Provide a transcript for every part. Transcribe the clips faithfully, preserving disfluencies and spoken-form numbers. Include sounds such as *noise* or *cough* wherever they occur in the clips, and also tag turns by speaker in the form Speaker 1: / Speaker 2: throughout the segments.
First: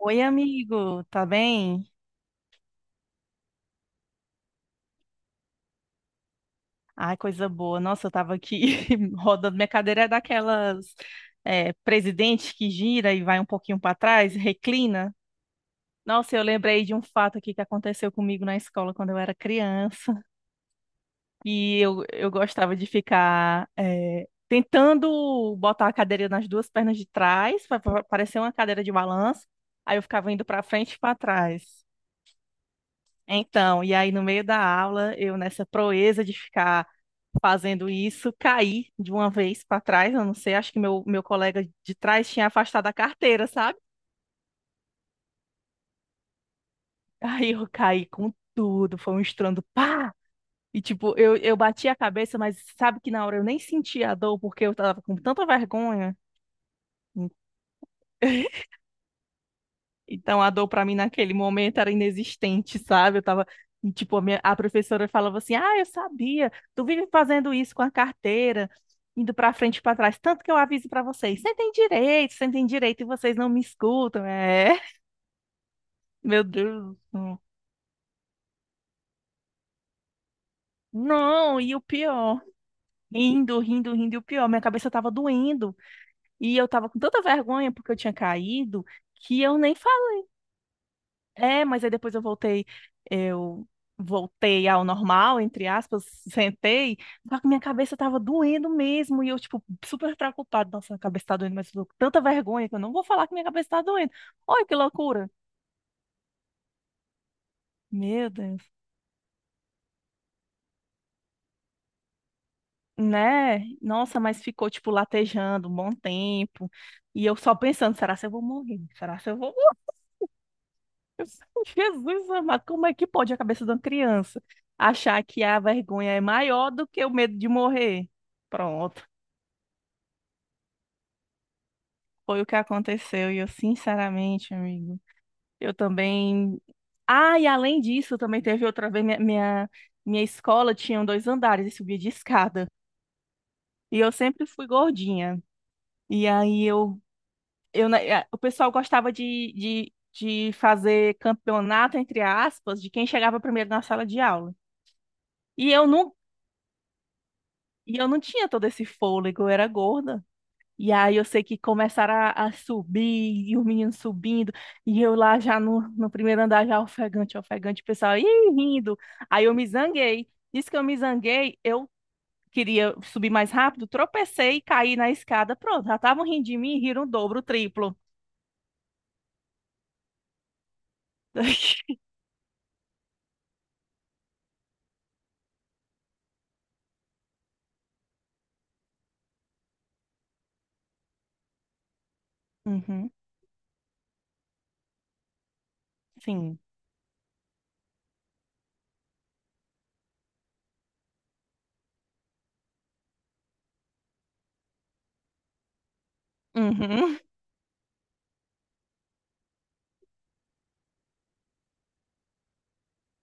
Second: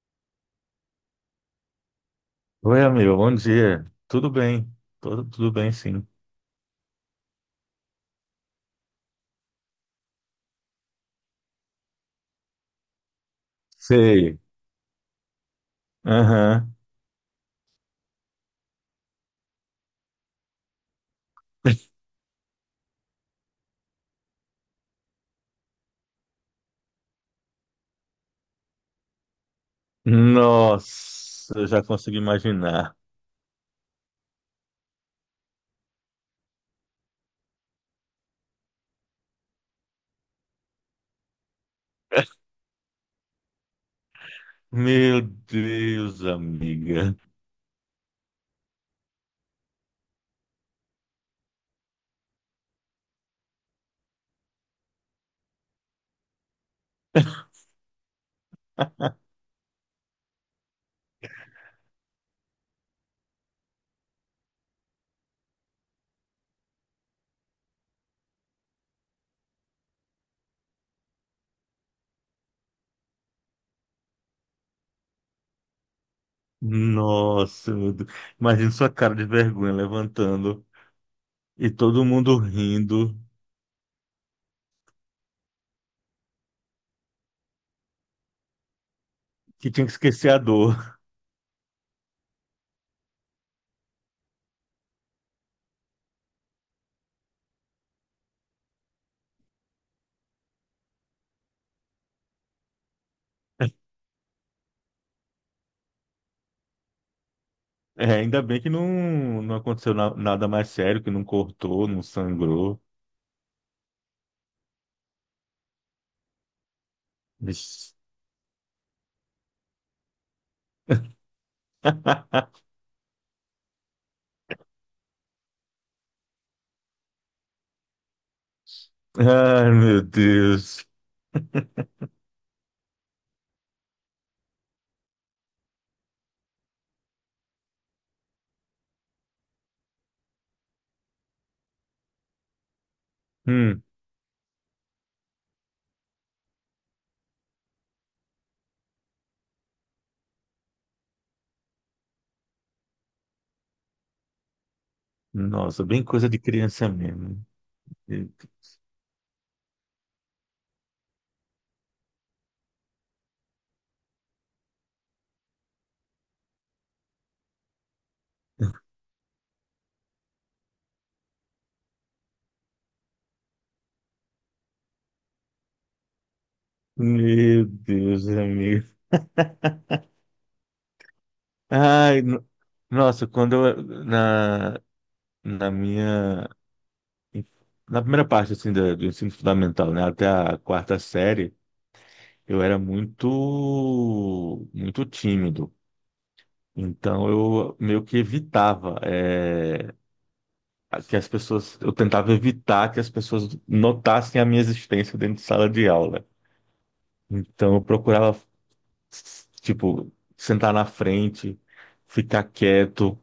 Speaker 1: Oi, amigo, tá bem?
Speaker 2: Oi, amigo, bom dia. Tudo bem? Tudo, tudo bem, sim.
Speaker 1: Ai, coisa boa. Nossa, eu tava aqui *laughs* rodando. Minha cadeira é daquelas é, presidente, que gira e vai um pouquinho para trás,
Speaker 2: Sei.
Speaker 1: reclina. Nossa, eu
Speaker 2: Aham.
Speaker 1: lembrei de um fato aqui que aconteceu comigo na escola quando eu era criança. E eu, eu gostava de ficar é, tentando botar a cadeira nas duas pernas de trás, para parecer uma cadeira de balanço. Aí eu ficava indo para frente e para
Speaker 2: Nossa,
Speaker 1: trás.
Speaker 2: eu já consigo imaginar.
Speaker 1: Então, e aí no meio da aula, eu nessa proeza de ficar fazendo isso, caí de uma vez para trás, eu não sei, acho que meu, meu colega de trás tinha afastado a carteira, sabe?
Speaker 2: Meu Deus, amiga.
Speaker 1: *laughs* Aí eu caí com tudo, foi um estrondo, pá! E tipo, eu, eu bati a cabeça, mas sabe que na hora eu nem senti a dor, porque eu tava com tanta vergonha. *laughs* Então a dor pra mim naquele momento era inexistente, sabe? Eu tava, tipo, a minha- a professora falava assim: "Ah, eu sabia. Tu vive fazendo isso com a carteira, indo pra frente e pra trás, tanto que eu aviso pra vocês. Sentem direito, sentem direito e vocês não me escutam". É. *laughs* Meu Deus.
Speaker 2: Nossa, meu Deus. Imagina sua cara de vergonha levantando
Speaker 1: Não,
Speaker 2: e
Speaker 1: e o
Speaker 2: todo mundo
Speaker 1: pior,
Speaker 2: rindo,
Speaker 1: rindo, rindo, rindo, e o pior, minha cabeça tava doendo e eu tava com tanta vergonha porque eu tinha caído que eu
Speaker 2: que
Speaker 1: nem.
Speaker 2: tinha que esquecer a dor.
Speaker 1: É, mas aí depois eu voltei, eu voltei ao normal, entre aspas, *laughs* sentei, só que minha cabeça tava doendo mesmo, e eu, tipo, super preocupada, nossa, minha cabeça tá doendo, mas eu tô com tanta vergonha que eu não vou falar que minha cabeça tá
Speaker 2: *laughs*
Speaker 1: doendo. Olha que loucura.
Speaker 2: É,
Speaker 1: Meu
Speaker 2: ainda bem
Speaker 1: Deus.
Speaker 2: que não, não aconteceu na- nada mais sério, que não cortou, não sangrou.
Speaker 1: Né? Nossa, mas ficou, tipo, latejando um bom tempo, e eu só
Speaker 2: Vixe.
Speaker 1: pensando, será se eu vou morrer? Será se eu vou morrer? *laughs* Jesus
Speaker 2: *laughs*
Speaker 1: amado, como é que pode a cabeça de uma criança achar que a vergonha é maior do que o medo de morrer? Pronto.
Speaker 2: Ai, meu Deus.
Speaker 1: Foi o que aconteceu. E eu, sinceramente, amigo, eu também. Ah, e além disso, também teve outra vez. Minha, minha, minha escola tinha dois andares e subia de escada.
Speaker 2: Hum.
Speaker 1: E eu sempre fui gordinha. E aí eu, eu, na- eh, o pessoal gostava de, de, de fazer campeonato, entre aspas, de quem chegava primeiro na sala de aula. E
Speaker 2: Nossa,
Speaker 1: eu
Speaker 2: bem
Speaker 1: não,
Speaker 2: coisa de criança mesmo.
Speaker 1: e eu não tinha todo esse fôlego, eu era gorda. E aí eu sei que começaram a, a subir, e os meninos subindo, e eu lá já no, no primeiro andar, já ofegante, ofegante, o pessoal, ih, rindo. Aí eu me zanguei. Diz que eu me zanguei, eu queria subir mais rápido, tropecei e caí na escada. Pronto, já estavam rindo de mim e riram o dobro, o
Speaker 2: Meu
Speaker 1: triplo.
Speaker 2: Deus, amigo.
Speaker 1: *laughs*
Speaker 2: Ai, no- nossa, quando eu, na, na minha, na primeira parte, assim, da- do ensino fundamental, né, até a quarta série, eu era
Speaker 1: Uhum,
Speaker 2: muito, muito tímido.
Speaker 1: sim.
Speaker 2: Então, eu meio que evitava, eh, que as pessoas, eu tentava evitar que as pessoas notassem a minha existência dentro de sala de aula.
Speaker 1: Uhum,
Speaker 2: Então, eu procurava s- tipo, sentar na frente, ficar quieto,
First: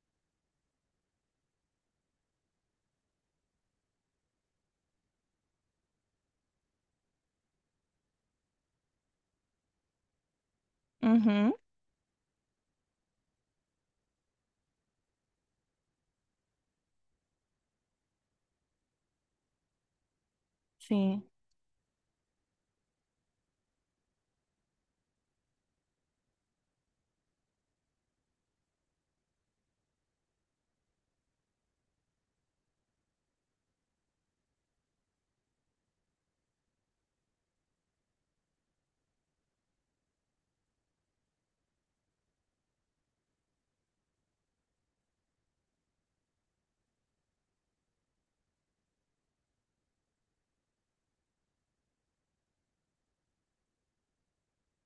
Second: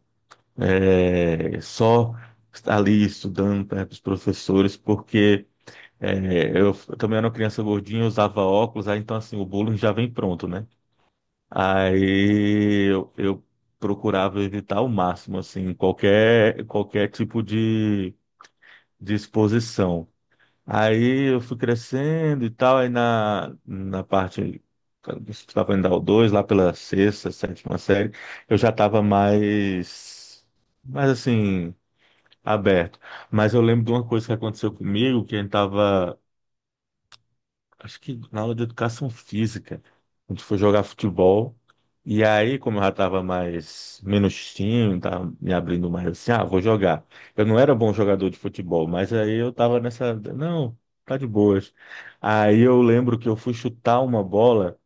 Speaker 2: é, só estar ali estudando perto dos professores, porque é, eu f- também era uma criança gordinha, usava óculos, aí então assim, o bullying já vem pronto, né?
Speaker 1: uhum,
Speaker 2: Aí eu, eu procurava evitar ao máximo, assim, qualquer, qualquer tipo de, de exposição.
Speaker 1: sim.
Speaker 2: Aí eu fui crescendo e tal, aí na, na parte que estava indo ao dois lá pela sexta, sétima série, eu já estava mais, mais assim, aberto. Mas eu lembro de uma coisa que aconteceu comigo, que a gente estava acho que na aula de educação física, a gente foi jogar futebol, e aí, como eu já estava mais, menos tímido, tava me abrindo mais assim, ah, vou jogar. Eu não era bom jogador de futebol, mas aí eu estava nessa, não, tá de boas. Aí eu lembro que eu fui chutar uma bola,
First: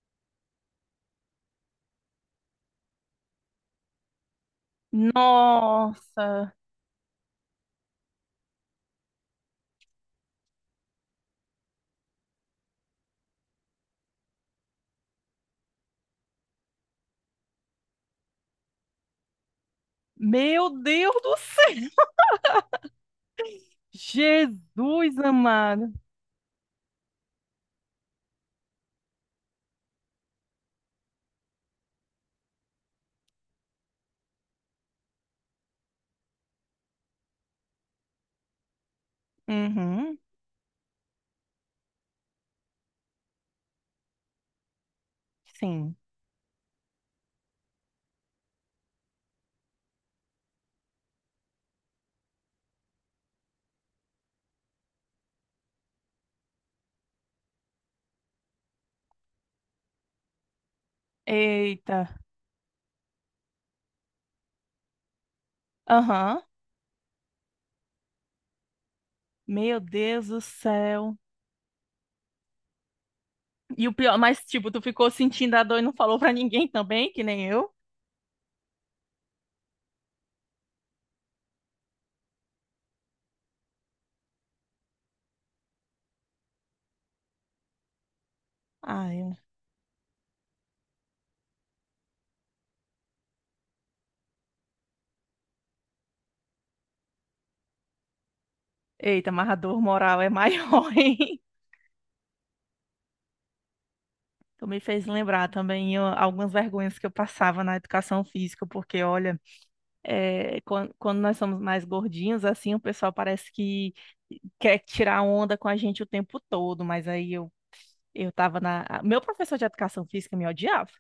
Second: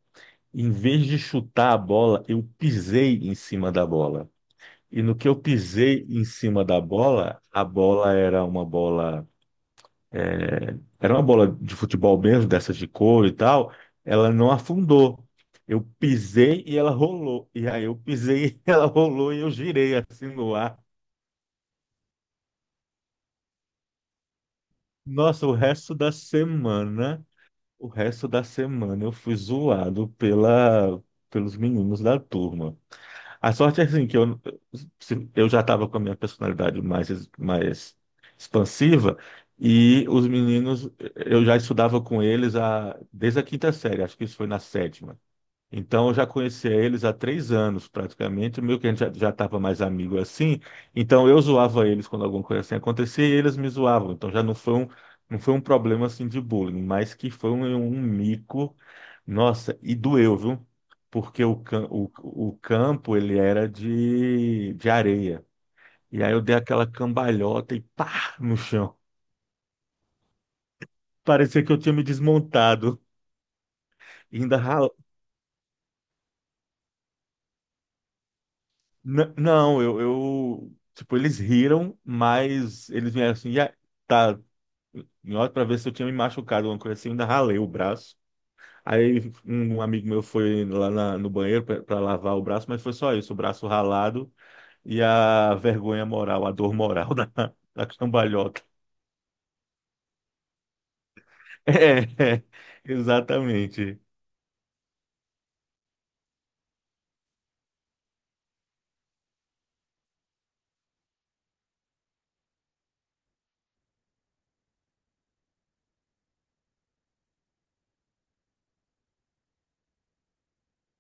Speaker 2: em vez de chutar a bola, eu pisei em cima da bola. E no que eu pisei em
Speaker 1: Nossa,
Speaker 2: cima da bola, a bola era uma bola é, era uma bola de futebol mesmo, dessas de couro e tal, ela não afundou. Eu pisei e ela rolou. E aí eu pisei *laughs* e ela rolou e eu girei assim no
Speaker 1: meu
Speaker 2: ar.
Speaker 1: Deus do céu! Jesus
Speaker 2: Nossa, o
Speaker 1: amado.
Speaker 2: resto da semana, o resto da semana eu fui zoado pela, pelos meninos da turma. A sorte é assim, que eu, se- eu já estava com a minha personalidade mais, es- mais expansiva e
Speaker 1: Uhum,
Speaker 2: os meninos, eu já estudava com eles a, desde a quinta série, acho que isso foi na sétima.
Speaker 1: sim.
Speaker 2: Então, eu já conhecia eles há três anos, praticamente, meio que a gente já já estava mais amigo assim. Então, eu zoava eles quando alguma coisa assim acontecia e eles me zoavam. Então, já não foi um, não foi um problema assim de bullying, mas que foi um, um mico. Nossa, e doeu, viu? Porque o, cam-
Speaker 1: Eita.
Speaker 2: o, o campo, ele era de, de areia. E aí
Speaker 1: Aham.
Speaker 2: eu dei aquela cambalhota e pá, no chão.
Speaker 1: Meu Deus do céu.
Speaker 2: Parecia que eu tinha me desmontado.
Speaker 1: E o pior,
Speaker 2: E
Speaker 1: mas
Speaker 2: ainda
Speaker 1: tipo, tu
Speaker 2: ralei.
Speaker 1: ficou sentindo a dor e não falou pra ninguém também, que nem eu?
Speaker 2: N- não, eu, eu- Tipo, eles riram, mas eles vieram assim, já tá. Em hora pra ver se eu tinha me machucado, alguma coisa assim, eu ainda ralei o braço. Aí
Speaker 1: Ai,
Speaker 2: um amigo meu foi lá na- no banheiro pra pra lavar o braço, mas foi só isso, o braço ralado e a vergonha moral, a dor moral *laughs* da, da cambalhota.
Speaker 1: eita, mas a dor moral é maior, *laughs* hein?
Speaker 2: É, *laughs* é, exatamente.
Speaker 1: Tu me fez lembrar também ó, algumas vergonhas que eu passava na educação física, porque olha, é, quan- quando, nós somos mais gordinhos, assim, o pessoal parece que quer tirar onda com a gente o tempo todo, mas aí eu, eu tava na. Meu professor de educação física me odiava.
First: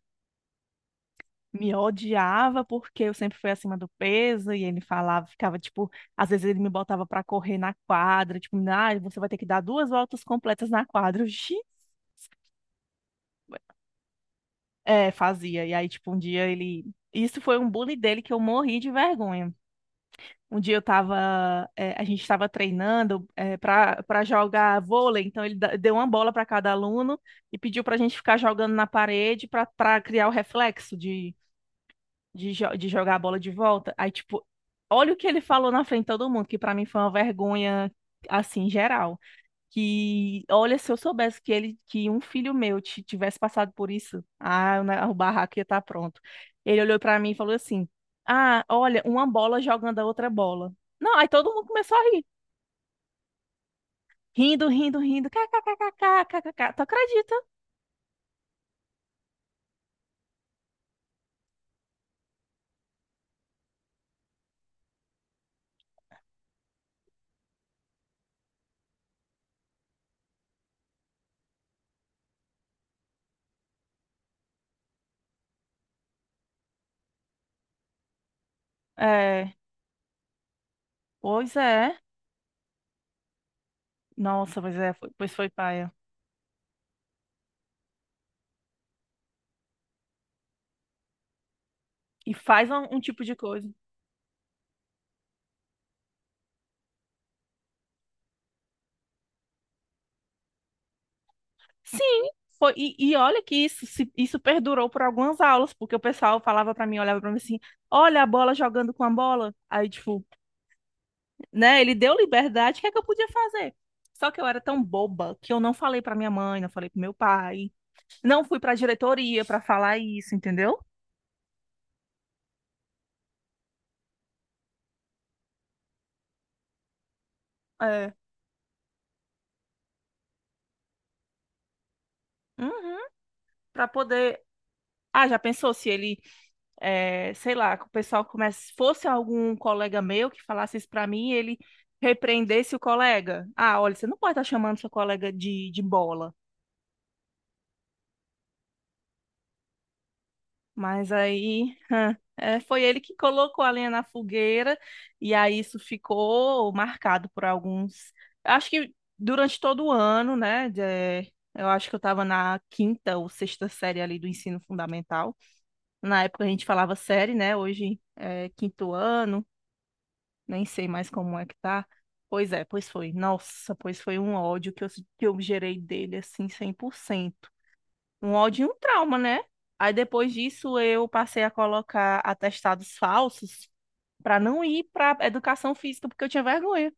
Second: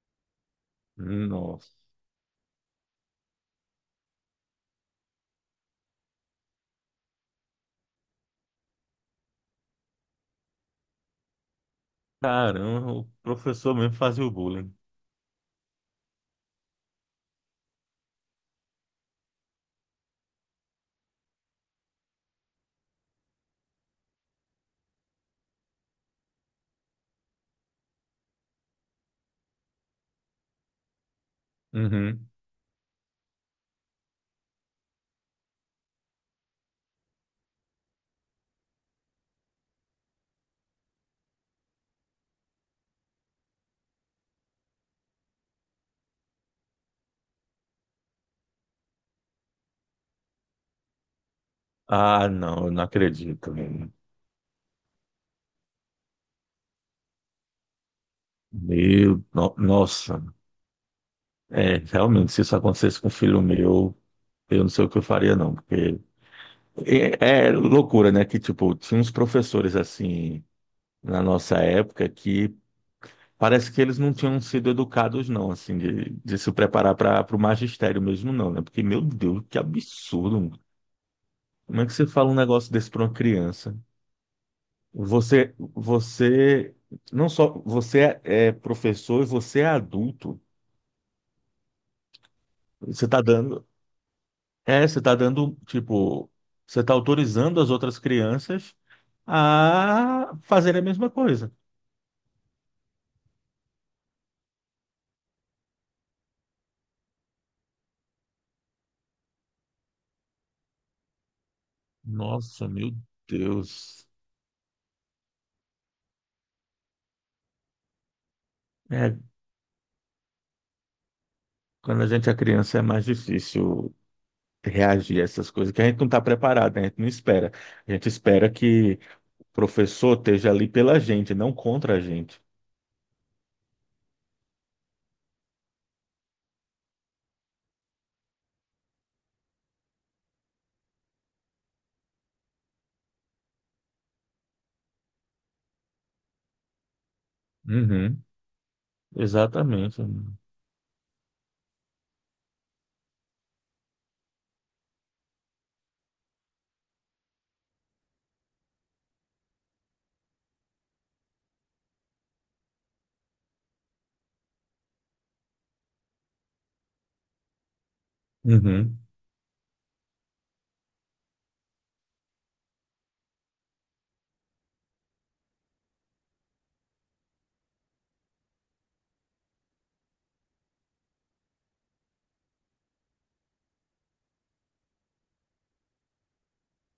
Speaker 1: Me
Speaker 2: Nossa,
Speaker 1: odiava porque eu sempre fui acima do peso e ele falava, ficava tipo, às vezes ele me botava pra correr na quadra, tipo, ah, você vai ter que dar duas voltas completas na quadra. *laughs* Eu, "Xi".
Speaker 2: caramba, o professor mesmo fazia o bullying.
Speaker 1: É, fazia. E aí, tipo, um dia ele. Isso foi um bullying dele que eu morri de vergonha. Um dia eu tava, é, a gente estava treinando é, para para jogar vôlei, então ele da- deu uma bola para cada aluno e pediu pra gente ficar jogando na parede pra para criar o reflexo de
Speaker 2: Uhum.
Speaker 1: de, jo- de jogar a bola de volta. Aí, tipo, olha o que ele falou na frente de todo mundo, que pra mim foi uma vergonha, assim, geral. Que, olha, se eu soubesse que ele, que um filho meu ti- tivesse passado por isso, ah, o ne- o barraco ia estar pronto. Ele olhou pra mim e falou assim: ah, olha, uma bola jogando a outra bola. Não, aí todo mundo começou a rir.
Speaker 2: Ah, não, eu não acredito.
Speaker 1: Rindo, rindo, rindo. ká ká ká ká ká, ká ká ká. Tu acredita?
Speaker 2: Meu, no- nossa, é, realmente, se isso acontecesse com um filho meu, eu não sei o que eu faria, não, porque é, é loucura, né? Que, tipo, tinha uns professores, assim, na nossa época, que parece que eles não tinham sido educados, não, assim, de, de se preparar para o magistério mesmo, não, né? Porque, meu Deus,
Speaker 1: É,
Speaker 2: que absurdo, mano.
Speaker 1: pois
Speaker 2: Como é que
Speaker 1: é.
Speaker 2: você fala um negócio desse para uma criança?
Speaker 1: Nossa, pois é, foi- pois foi
Speaker 2: Você,
Speaker 1: paia.
Speaker 2: você, não só, você é é professor e você é adulto.
Speaker 1: E faz um um
Speaker 2: Você está
Speaker 1: tipo de
Speaker 2: dando,
Speaker 1: coisa.
Speaker 2: É, você tá dando, tipo, você tá autorizando as outras crianças a fazer a mesma coisa.
Speaker 1: Sim, foi. E, e olha que isso, se- isso perdurou por algumas aulas, porque o pessoal falava pra mim, olhava pra mim assim, olha a bola jogando com a bola. Aí, tipo, né, ele deu
Speaker 2: Nossa,
Speaker 1: liberdade, o que é
Speaker 2: meu
Speaker 1: que eu podia fazer?
Speaker 2: Deus.
Speaker 1: Só que eu era tão boba que eu não falei pra minha mãe, não falei pro meu pai, não fui pra
Speaker 2: É,
Speaker 1: diretoria pra falar isso, entendeu?
Speaker 2: quando a gente é criança é mais difícil reagir a essas coisas, que a gente não está preparado, né? A gente não espera. A gente
Speaker 1: É.
Speaker 2: espera que o professor esteja ali pela gente, não contra a gente.
Speaker 1: Uhum, pra poder. Ah, já pensou se ele é, sei lá, que o pessoal começa, fosse algum colega meu que falasse isso para mim, ele repreendesse o colega. Ah, olha, você não pode estar chamando seu colega de, de bola.
Speaker 2: Uhum, exatamente.
Speaker 1: Mas aí, hã, é, foi ele que colocou a lenha na fogueira e aí isso ficou marcado por alguns. Acho que durante todo o ano, né? De- eu acho que eu estava na quinta ou sexta série ali do ensino fundamental. Na época a gente falava série, né? Hoje é quinto
Speaker 2: Uhum.
Speaker 1: ano, nem sei mais como é que tá. Pois é, pois foi. Nossa, pois foi um ódio que eu, que eu gerei dele, assim, cem por cento. Um ódio e um trauma, né? Aí depois disso eu passei a colocar atestados falsos pra não ir pra educação física, porque eu tinha vergonha.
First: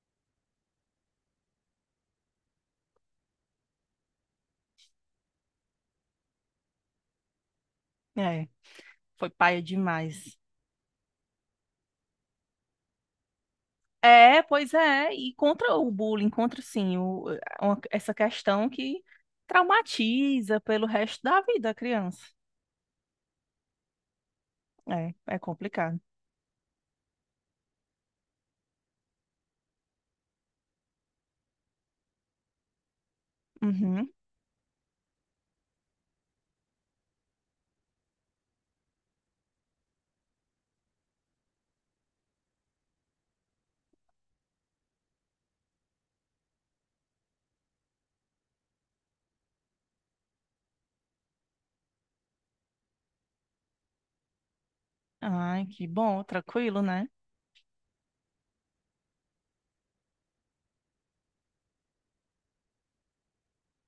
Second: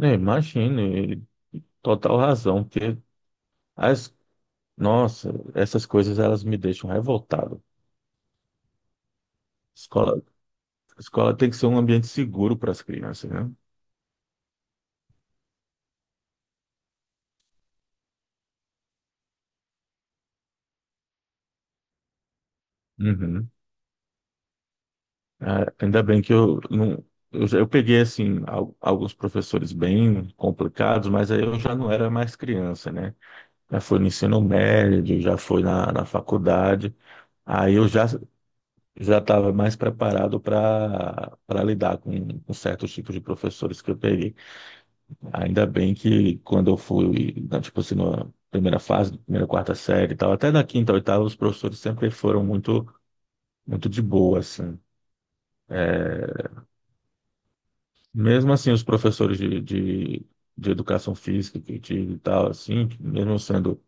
Speaker 2: É, imagino, e- e total razão, porque as, nossa, essas coisas elas me deixam revoltado.
Speaker 1: É, foi paia
Speaker 2: Escola,
Speaker 1: demais.
Speaker 2: escola tem que ser um ambiente seguro para as crianças, né?
Speaker 1: É, pois é, e contra o bullying, contra sim, o- uma- essa questão que traumatiza pelo resto da vida a criança.
Speaker 2: Uhum.
Speaker 1: É, é
Speaker 2: É,
Speaker 1: complicado.
Speaker 2: ainda bem que eu não. Eu, já- eu peguei, assim, al- alguns professores bem complicados, mas aí eu já não era mais criança, né? Já foi no
Speaker 1: Uhum.
Speaker 2: ensino médio, já foi na, na faculdade. Aí eu já já estava mais preparado para para lidar com, com certos tipos de professores que eu peguei. Ainda bem que quando eu fui, né, tipo assim, na primeira fase, primeira, quarta série e tal, até na quinta, oitava, os professores sempre foram muito muito de boa, assim.
Speaker 1: Ai, que bom,
Speaker 2: É,
Speaker 1: tranquilo, né?
Speaker 2: mesmo assim, os professores de, de, de educação física que eu tive e tal, assim, que mesmo sendo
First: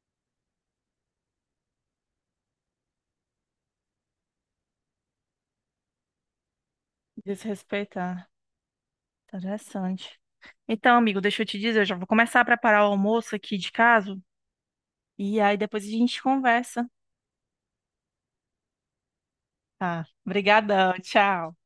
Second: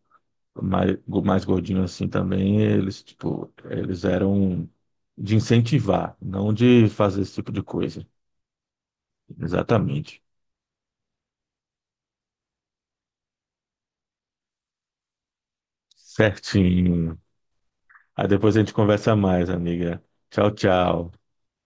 Speaker 2: mais, mais gordinho assim também, eles, tipo, eles eram de incentivar, não de fazer esse tipo de coisa.
Speaker 1: Desrespeitar. Tá interessante.
Speaker 2: Exatamente.
Speaker 1: Então, amigo, deixa eu te dizer, eu já vou começar a preparar o almoço aqui de casa e aí depois a gente conversa.
Speaker 2: Certinho. Aí depois a gente conversa mais, amiga.
Speaker 1: Tá.
Speaker 2: Tchau,
Speaker 1: Obrigadão,
Speaker 2: tchau.
Speaker 1: tchau.